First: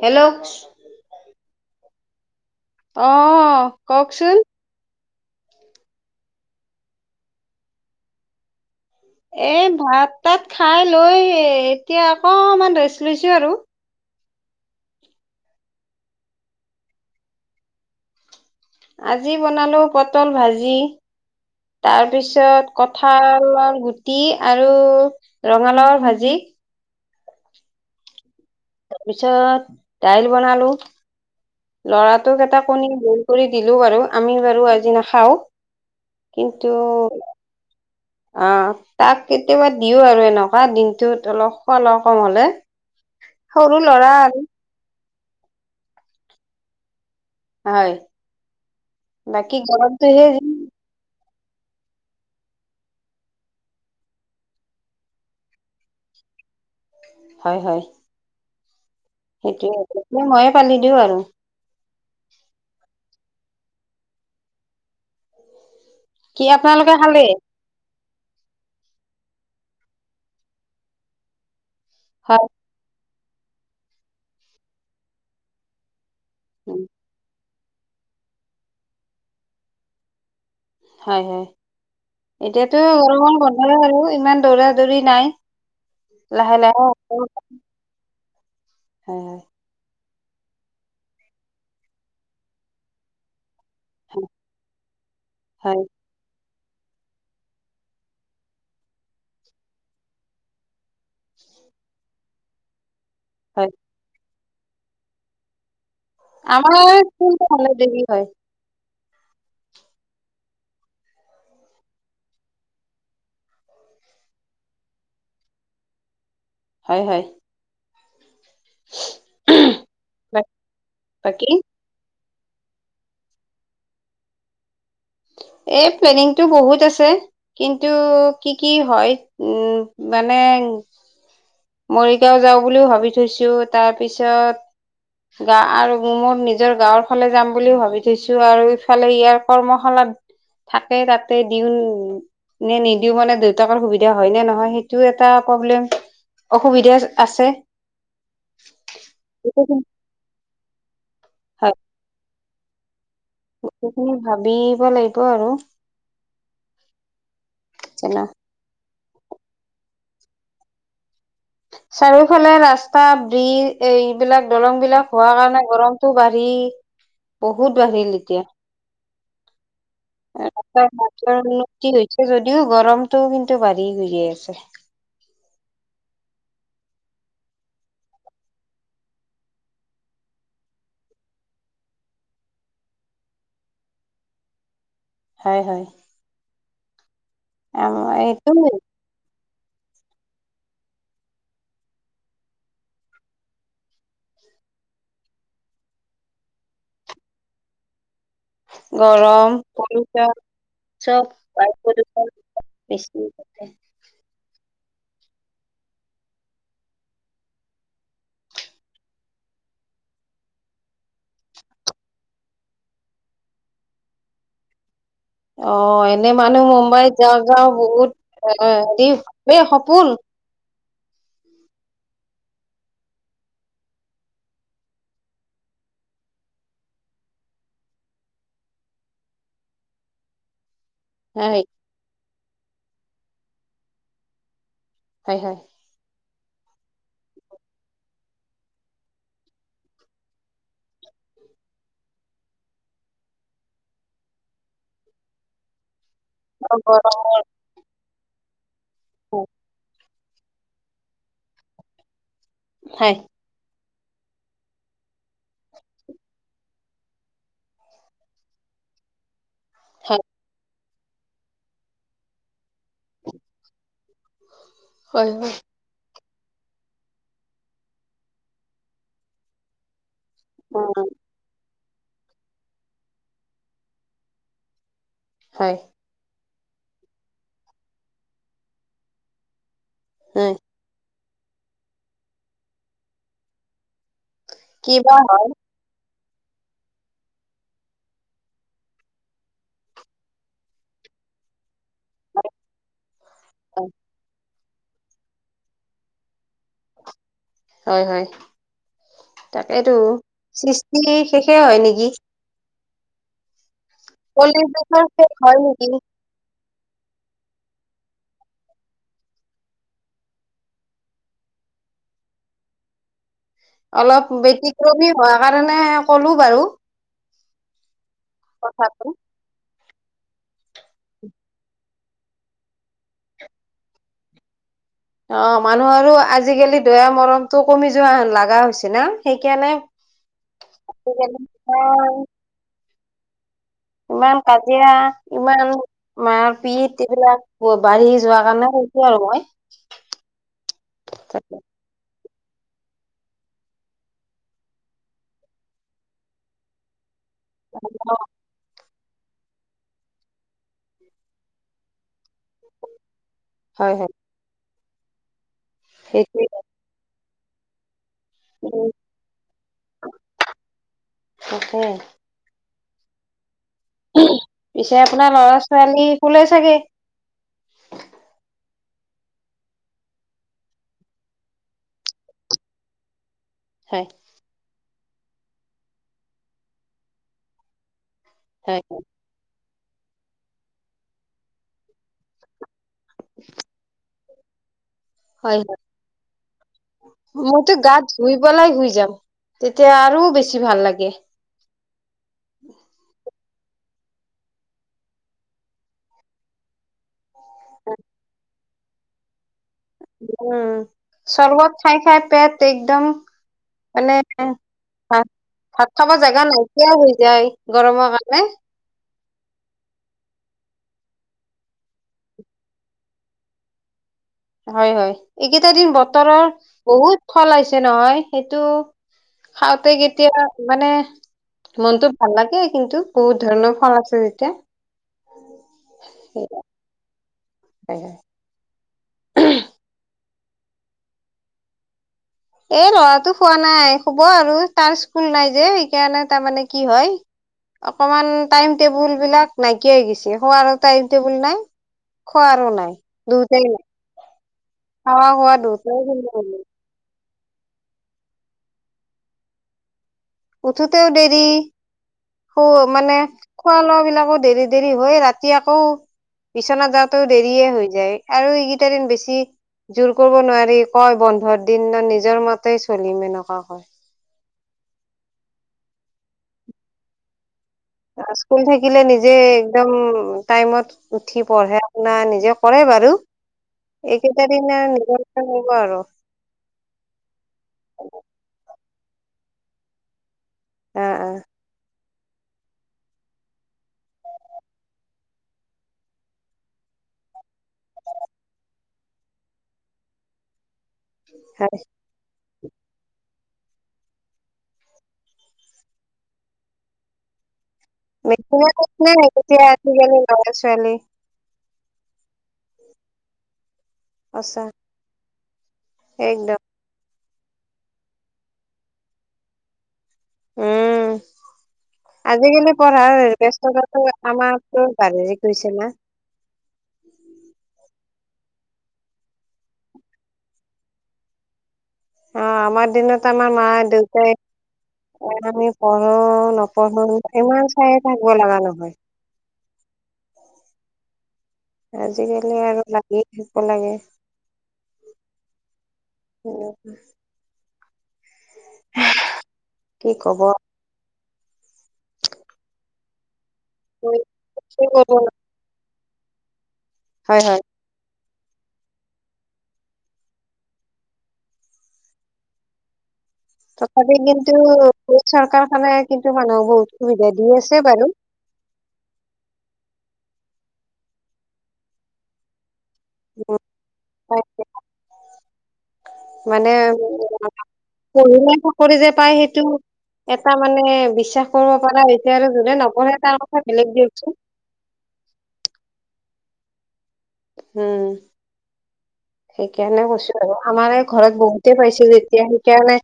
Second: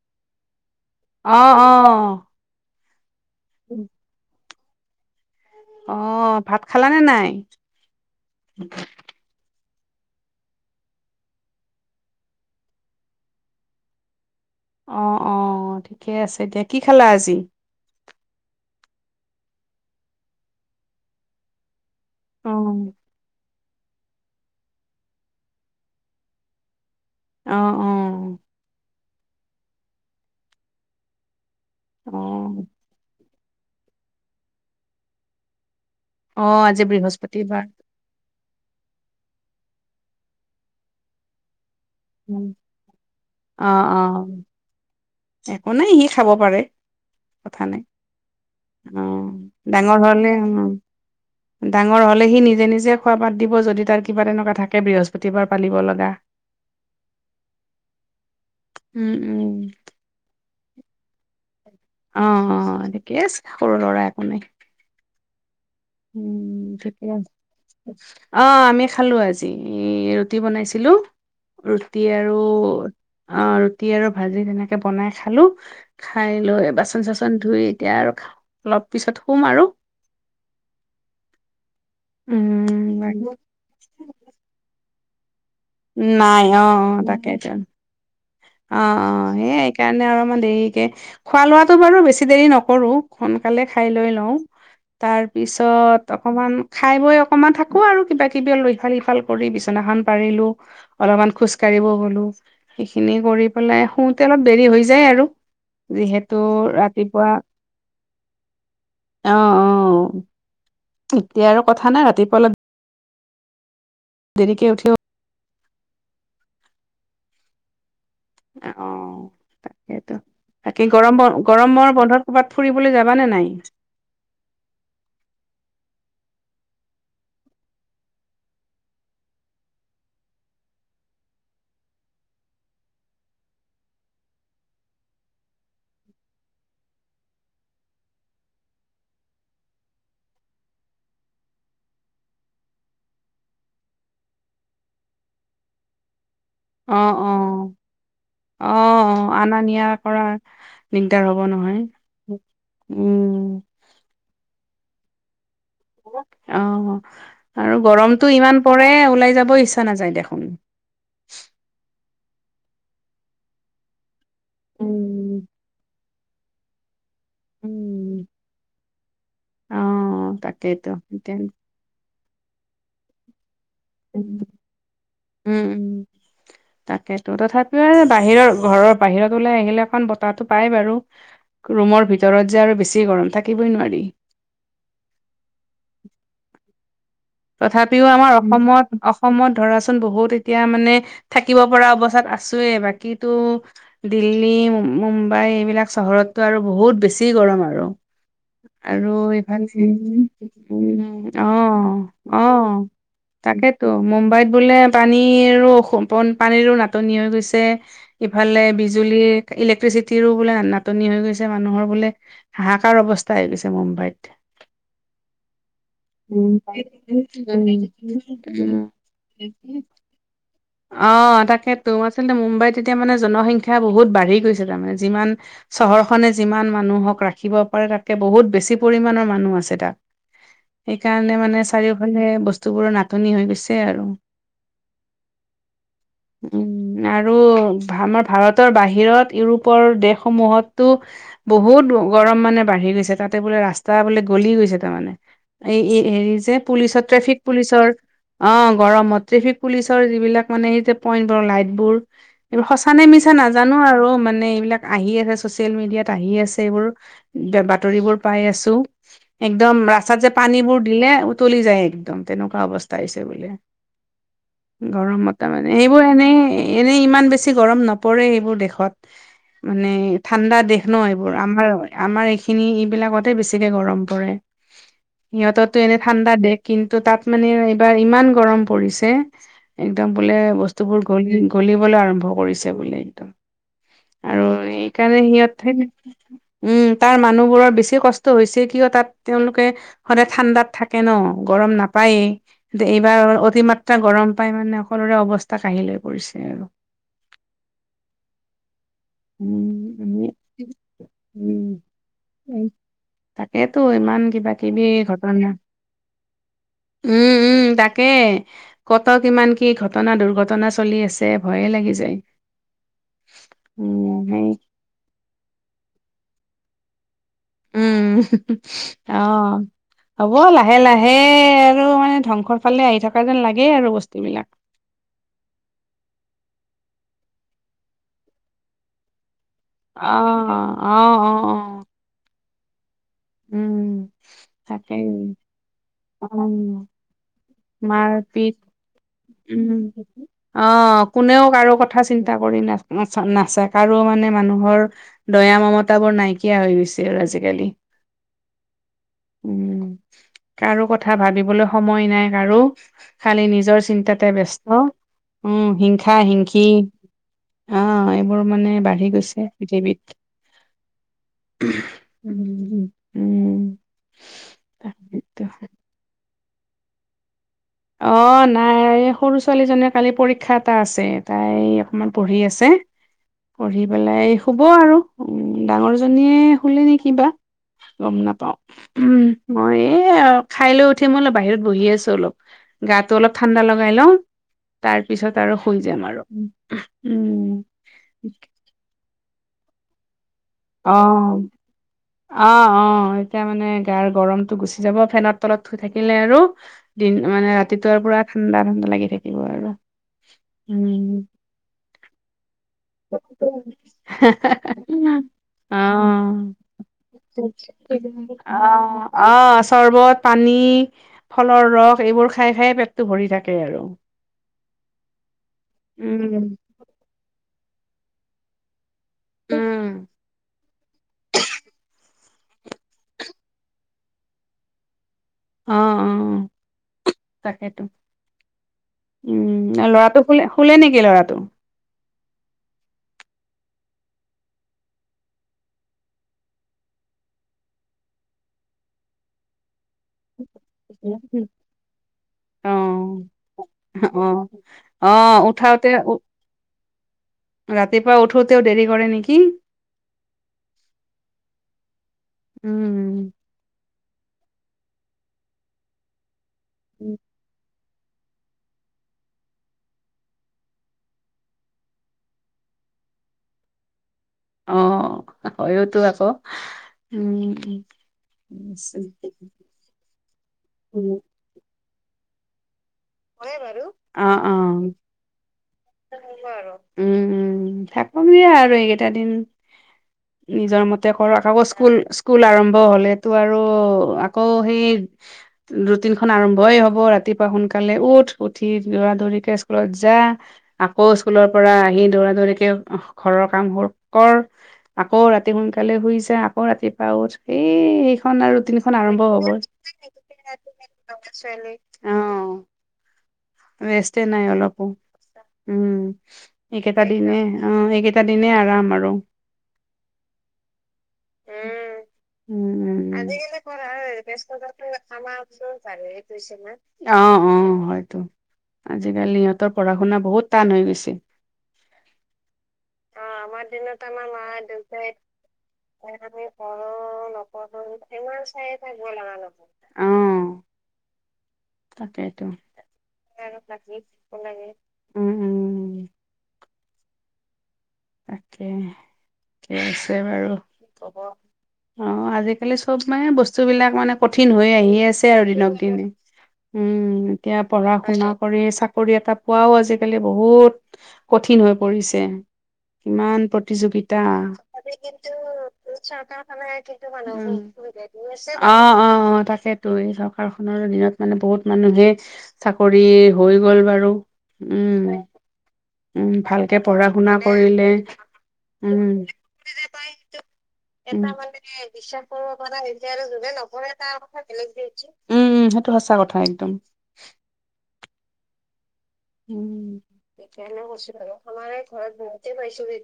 Hello. অ অ। অঁ' কওকচোন। অঁ' ভাত খালানে নাই? এই ভাত-তাত খাই লৈ এতিয়া অকমান ৰেষ্ট লৈছো আৰু। অঁ অঁ ঠিকে আছে দিয়া, কি খালা আজি? আজি বনালো পটল ভাজি। অ', তাৰপিছত কঁঠালৰ গুট- টি আৰু ৰঙালাওৰ ভাজি। অঁ অঁ' তাৰপিছত দাইল বনালো। লৰাটোক অ', এটা কণী বৈল- কৰি দিলো বাৰু আমি বাৰু আজি নাখাও। অঁ' আজি বৃহস্পতিবাৰ। অঁ' তাক কেতিয়াবা দিও আৰু এনেকুৱা দিনটোত অলপ খল- কম হলে অ', সৰু ল'ৰা অ', আৰু। একো নাই সি খাব পাৰে। হয়। উম' বাকী ডাঙৰ গৰমটোহে হলে যি উম'। ডাঙৰ হলে সি নিজে নিজে খোৱা বাদ দিব যদি তাৰ কিবা তেনেকুৱা থাকে বৃহস্পতিবাৰ পালিব লগা। [inaudible] হয় হয়। উম, উম, সেইটোয়ে এটো ময়ে পালি দিওঁ আৰু। অঁ অঁ থিকে আছে, সৰু ল'ৰা একো নাই। কি উম' আপোনালোকে ঠিকে খালে আছে। অঁ' আমি খালো আজি ৰুটি বনাইছিলো। ৰুটি আৰু হয় অঁ ৰুটি আৰু ভাজি তেনেকে বনাই খালো। খাই লৈ বাচন-চাচন ধুই এতিয়া আৰু অলপ পিছত শুম আৰু। হয় হয়, এতিয়াতো উম গৰমত বন্ধৰে আৰু ইমান দৌৰা-দৌৰি নাই। নাই অ লাহে লাহে। অঁ অঁ হয় সেইয়ে এইকাৰণে অলমান দেৰিকে, খোৱা লোৱাটো বাৰু বেছি দেৰি নকৰো। সোনকালে খাই লৈ লওঁ তাৰ হয় পিছত, অকমান খাই বৈ অকমান থাকো আৰু কিবা কিবি লৈ ফাল সিফাল কৰি বিছনাখন পাৰিলো। অলমান খোজ কঢ়িব গ'লো। সেইখিনি কৰি হয় পেলাই শুওঁতে অলপ দেৰি হৈ যায় আৰু যিহেত- আমাৰ কোনটো হলে বেবি হয়? অঁ অঁ, এতিয়া আৰু কথা নাই ৰাতিপুৱালে- দেৰিকে উঠিও- হয় হয়। অঁ তাকেইতো, তাকে গৰম ব বাকী গৰমৰ বন্ধত- ক'বাত ফুৰিবলে যাবা নে নাই? এই প্লেনিংটো বহুত আছে। কিন্তু, কি কি হয়? উম' মানে- মৰিগাঁও যাওঁ বুলিও ভাবি থৈছো, তাৰ পিছত- গা আৰু মো মোৰ নিজৰ গাঁওৰ ফালে যাম বুলিও ভাবি থৈছো আৰু ইফালে ইয়াৰ কৰ্মশালাত- থাকে তাতে দিওঁন- নে নিদিওঁ মানে দুইতাকৰ সুবিধা হয় নে নহয় সেইটোও এটা প্ৰব্লেম। অসুবিধা অঁ আছে। অঁ, অঁ অঁ, আনা নিয়াত। কৰা দিগদাৰ হ'ব হয় নহয় উম। সেইখিনি ভাবিব লাগিব আৰু। অ', আৰু যেন গৰমটো ইমান পৰে ওলাই যাব ইচ্ছা নাযায় দেখোন। চাৰিওফালে ৰাস্তা ব্ৰিজ এই এইবিলাক দলংবিলাক হোৱা উম কাৰণে গৰম টো বাঢ়ি বহুত বাঢ়িল উম এতিয়া। অ'। ৰাস্তা তাকেইতো এতিয়া ঘাটৰ উন্নতি হৈছে যদিও গৰমটোও কিন্তু বাঢ়ি গৈয়ে আছে। উম, উম। তাকেতো তথাপিও বাহিৰৰ ঘৰৰ বাহিৰত ওলাই আহিলে অকণ বতাহটো পাই বাৰু। ৰুমৰ ভিতৰত যে আৰু বেছি গৰম থাকিবই নোৱাৰি। হয়, হয়। তথাপিও আমাৰ এইটো অসমত অস অসমত ধৰাচোন বহুত এতিয়া মানে থাকিব পৰা অৱস্থাত আছোয়ে, বাকীতো দিল্লী, মুম্বাই এইবিলাক চহৰতটো আৰু বহুত বেছি গৰম আৰু। আৰু গৰম এইফালে পলিউচন উম চব উম বায়ু অ'। প্ৰদূষণ অ', বেছি তাকে টো মুম্বাইত বোলে পানীৰো [unintelligible] পানীৰো নাটনি হৈ গৈছে। ইফালে বিজুলী ইলেক্ট্ৰিচিটিৰো বোলে নাটনি হৈ গৈছে মানুহৰ বোলে। হাহাকাৰ অৱস্থা হৈ গৈছে মুম্বাইত। অ', এনে উম, মানুহ মুম্বাইত যাওঁ যাওঁ বহুত এ উম, হেৰি [unintelligible] সপোন। অ', তাকেটো আচলতে মুম্বাইত এতিয়া মানে জনসংখ্যা বহুত বাঢ়ি গৈছে তাৰমানে। যিমান চহৰখনে যিমান মানুহক ৰাখিব পাৰে তাতকে বহুত বেছি পৰিমণৰ মানুহ আছে তাত। সেইকাৰণে মানে হয় চাৰিওফালে বস্তুবোৰৰ নাটনি হৈ গৈছে আৰু। হয়, হয়। উম, আৰু আমাৰ ভাৰতৰ বাহিৰত ইউৰোপৰ দেশসমূহতো বহুত গৰম মানে বাঢ়ি গৈছে তাতে বোলে ৰাস্তা বোলে গলি গৈছে তাৰমানে। এই এই হেৰি যে অ পুলিচৰ ট্ৰেফিক গৰমৰ পুলিচৰ অ' গৰমত ট্ৰেফিক পুলিচ যিবিলাক মানেই এই পয়েন্টৰ লাইটবোৰ এইবোৰ সচা নে হয় মিছা না জানো আৰু মানে এইবিলাক আহি আছে চ'চিয়েল মিডিয়াত আহি আছে এইবোৰ। বাতৰিবোৰ পাই আছো। একদম হয় ৰাস্তাত যে পানীবোৰ দিলে উতলি যায় একদম তেনেকুৱা অৱস্থা হৈছে বোলে। গৰমতে মানে। সেইবোৰ এনেই এনেই ইমান বেছি গৰম নপৰে এইবোৰ দেশত মানে ঠাণ্ডা অ দেশ ন এইবোৰ আমাৰ আমাৰ এইখিনি এইবিলাকতে বেছিকে গৰম পৰে। হয় সিহঁতটো এনে ঠাণ্ডা দেশ কিন্তু তাত মানে এইবাৰ ইমান গৰম পৰিছে। একদম বোলে হয় বস্তুবোৰ গলি গলিবলৈ আৰম্ভ কৰিছে বোলে একদম। আৰু কিবা এইকাৰণে সিহঁত উম, তাৰ মানুহবোৰৰ বেছি কষ্ট হৈছে কিয় তাত তেওঁলোকে সদায় ঠাণ্ডাত থাকে ন গৰম নাপায়েই। এইবাৰ অতি মাত্ৰা গৰম পাই মানে সকলোৰে অৱস্থা কঢ়িল হৈ পৰিছে আৰু। হয়, হয়। উম, তাকেটো আমি সৃষ্টি শেষে হয় নেকি! উম, তাকেটো ইমান কিবা কলিৰ কিবি যুগৰ শেষ ঘটনা। হয় নেকি উম, উম তাকে। ক'ত কিমান কি ঘটনা দুৰ্ঘটনা চলি আছে ভয়ে লাগি যায়। উম, অলপ সেই ব্যতিক্ৰমী হোৱা কাৰণে ক'লো বাৰু। উম কথাটো অ হ'ব লাহে লাহে আৰু মানে ধ্বংসৰ ফালে আহি থকা যেন লাগে আৰু বস্তু বিলাক অ মানুহৰো আজিকালি দয়া মৰমটো কমি যোৱা হেন লগা হৈছে না সেইকাৰণে অ অ অ অ উম- উম। ইমান কাজিয়া, তাকেই। ইমান অ', মাৰপিত, এইবিলাক বাঢ়ি মাৰ যোৱাৰ পিত কাৰণে হৈছে। কি লওঁক মইও উ। [inaudible] উম, অ, কোনেও কাৰো কথা। কথা চিন্তা কৰি ন নাচায় কাৰো মানে মানুহৰ দয়া মমতা বোৰ নাইকিয়া হৈ গৈছে আৰু আজিকালি। অ। কাৰো কথা ভাবিবলৈ, সময় নাই কাৰো খালি নিজৰ হয় হয় চিন্তাতে ব্যস্ত, উম। হিংসা- সেইটোৱে হিনখি আহ, এইবোৰ মানে উম, বাঢ়ি গৈছে পৃথিৱীত। তাকে উম- উম- উম। পিছে, আপোনাৰ তাকেইতো লৰা ছোৱালী শুলে চাগে? অ নাই, এই সৰু ছোৱালীজনীয়ে কালি পৰীক্ষা এটা আছে। তাই অকমান পঢ়ি আছে। [inaudible] পঢ়ি হয় পেলাই শুব আৰু। উম, ডাঙৰ জনীয়ে শোলে নে কিবা গম নাপাওঁ। হয় হয় উম, মই এই খাই লৈ উঠি, অলপ বাহিৰত বহি আছো অলপ। গাটো অলপ ঠাণ্ডা লগাই লওঁ। তাৰ পিছত আৰু হয় শুই হয় যাম আৰু উম। মইতো গাত [inaudible] পেলাই শুই যাম তেতিয়া আৰু বেছি ভাল অ লাগে। অ- অ, এতিয়া মানে গাৰ গৰমটো গুচি যাব ফেনত তলত শুই থাকিলে আৰু। দিন মানে ৰাতিটো পুৰা ঠাণ্ডা- ঠাণ্ডা লাগি থাকিব আৰু। উম, চৰবত খাই -খাই পেট একদম মানে। ভাত- অ ভাত খাব জাগা নাইকিয়াই হৈ যায় গৰমৰ কাৰণে। অ অ, চৰবত, পানী। ফলৰ ৰস, এইবোৰ খাই- খাই পেটটো ভৰি থাকে আৰু। হয়- হয়, এইকেইটা দিন বতৰৰ উম বহুত ফল আহিছে নহয় সেইটো উম খাওঁতে তেতিয়া মানে মনটো, ভাল লাগে কিন্তু বহুত ধৰণৰ ফল আছে যেতিয়া। তাকেটো উম, আৰু ল'ৰাটো শ শুলে নেকি লৰাটো? এ ল'ৰাটো শোৱা নাই, শোৱ আৰু তাৰ স্কুল নাই যে, সেইকাৰণে তাৰমানে কি হয়? অকমান টাইম টেবুল বিলাক নাইকিয়া হৈ গৈছে হোৱাৰো টাইম টেবুল নাই। অ খোৱাৰো নাই দুতে নাই অ অ খোৱা শোৱা উঠাওতে দুট ৰাতিপুৱা উঠোতেও দেৰি কৰে নেকি। উঠোতেও দেৰি সো মানে উম খোৱা লোৱা বিলাকো দেৰি দেৰি হয় ৰাতি আকৌ বিছনাত যাওতেঁও দেৰিয়ে হৈ যায় আৰু এইকেইটা দিন বেছি জোৰ কৰিব নোৱাৰি কয় বন্ধৰ দিন ন নিজৰ মতেই চলিম এনেকুৱা কয়। অ', হয়তো আকৌ উম। স্কুল থাকিলে নিজে একদম টাইমত উঠি পঢ়া শুনা নিজে কৰে বাৰু কৰে বাৰু এইকেইটা দিন নিজৰ হব আৰু কৰিব আৰ উম, থাকোমে আৰু এইকেইটা দিন। নিজৰ অ মতে অ কৰক আকৌ স্কুল স্কু স্কুল আৰম্ভ হলেতো আৰু আকৌ সি ৰুটিন খন আৰম্ভই হ'ব ৰাতিপুৱা সোনকা কালে উঠ উঠি দৌৰা দৌৰিকে স্কুলত যা আকৌ স্কুলৰ পৰা হয় আহি দৌৰা দৌৰিকে অহ ঘৰৰ কাম বোৰ কৰ, আকৌ ৰাতি সোনকালে শুই যায়, আকৌ ৰাতিপুৱা উঠ। সেই, এইখন আৰু মেচিনত ৰুটিনখন নে আৰম্ভ হ'বই এতিয়া আজিকালি ল'ৰা ছোৱালী ছোৱালীক অ। ৰেষ্টে নাই সঁচা অলপো সচাঁ উম। একদম এইকেইটা দিনে অ' এইকেইটা দিনে আৰাম আৰু। উম। আজিকালি পঢ়াৰ বস্ততাটো আমাৰ কৈ বাঢ়িহে গৈছে না। অ', অ', হয়তো। আজিকালি ইহঁতৰ পঢ়া শুনা বহুত টান হৈ গৈছে। অ', আমাৰ দিনত আমাৰ মা দেউতাই এ আমি পঢ়ো নপঢ়ো ইমান চাই থাকবা লগা নহয়। [unintelligible] অ'। তাকেইটো আজিকালি আৰু লাগিয়ে থাকিব লাগে উম, উম। [unintelligible] তাকে থিকে কি আছে কব বাৰু কি কব। অ', আজিকালি চব মানে বস্ বস্তু বিলাক মানে কঠিন হৈ আহি আছে আৰু দিনক দিনে উম, হয় এতিয়া হয় পঢ়া শুনা কৰি চাকৰি এটা পোৱাও আজিকালি বহুত কঠিন হৈ পৰিছে। কিমান প্ৰত তথাপি কিন্তু এই চৰকাৰখনে কিন্তু মানুহক বহুত সুবিধা দি আছে বাৰু। অ', অ', অ', তাকেতো এই চৰকাৰ খনৰ দিনত মানে বহুত মানুহে চাকৰি হৈ গ'ল বাৰু উম, উম, মানে ভালকে পঢ়া শুনা কৰিলে পঢ়িলে চাকৰি যে উম পায় সেইটো এটা মানে বিশ্বাস কৰিব পৰা হৈছে আৰু যোনে নপঢ়ে তাৰ কথা বেলেগ দিয়কচোন। বেলেগ দিয়কচোন উম, উম, সেইটো সঁচা কথা একদম। হুম। [inaudible] সেইকাৰণে কৈছো আৰু আমাৰ এই ঘৰত বহুতে পাইছে যেতিয়া সেইকাৰণে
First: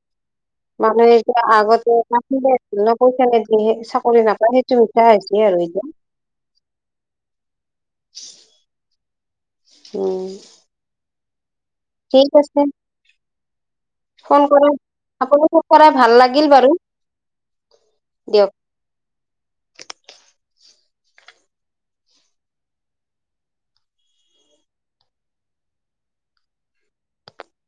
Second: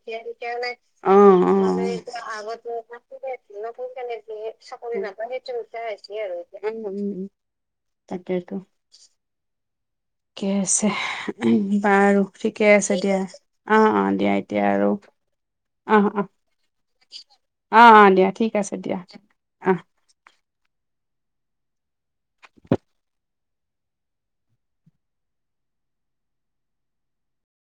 মানুহে অ', এতিয়া অ আগতে [unintelligible] না পইচা নিদিলে চাকৰি নাপায় সেই [unintelligible] হৈছে আৰ কিমান উম, উম তাকেইটো। উম এ আছে উম, বাৰু ঠিকে আছে দিয়া অ', অ', দিয়া এতিয়া আৰু পৰা অ', ভাল অ', লাগিল বাৰু। অ', অ', দিয়া দিয়ক ঠিক আছে দিয়া অহ।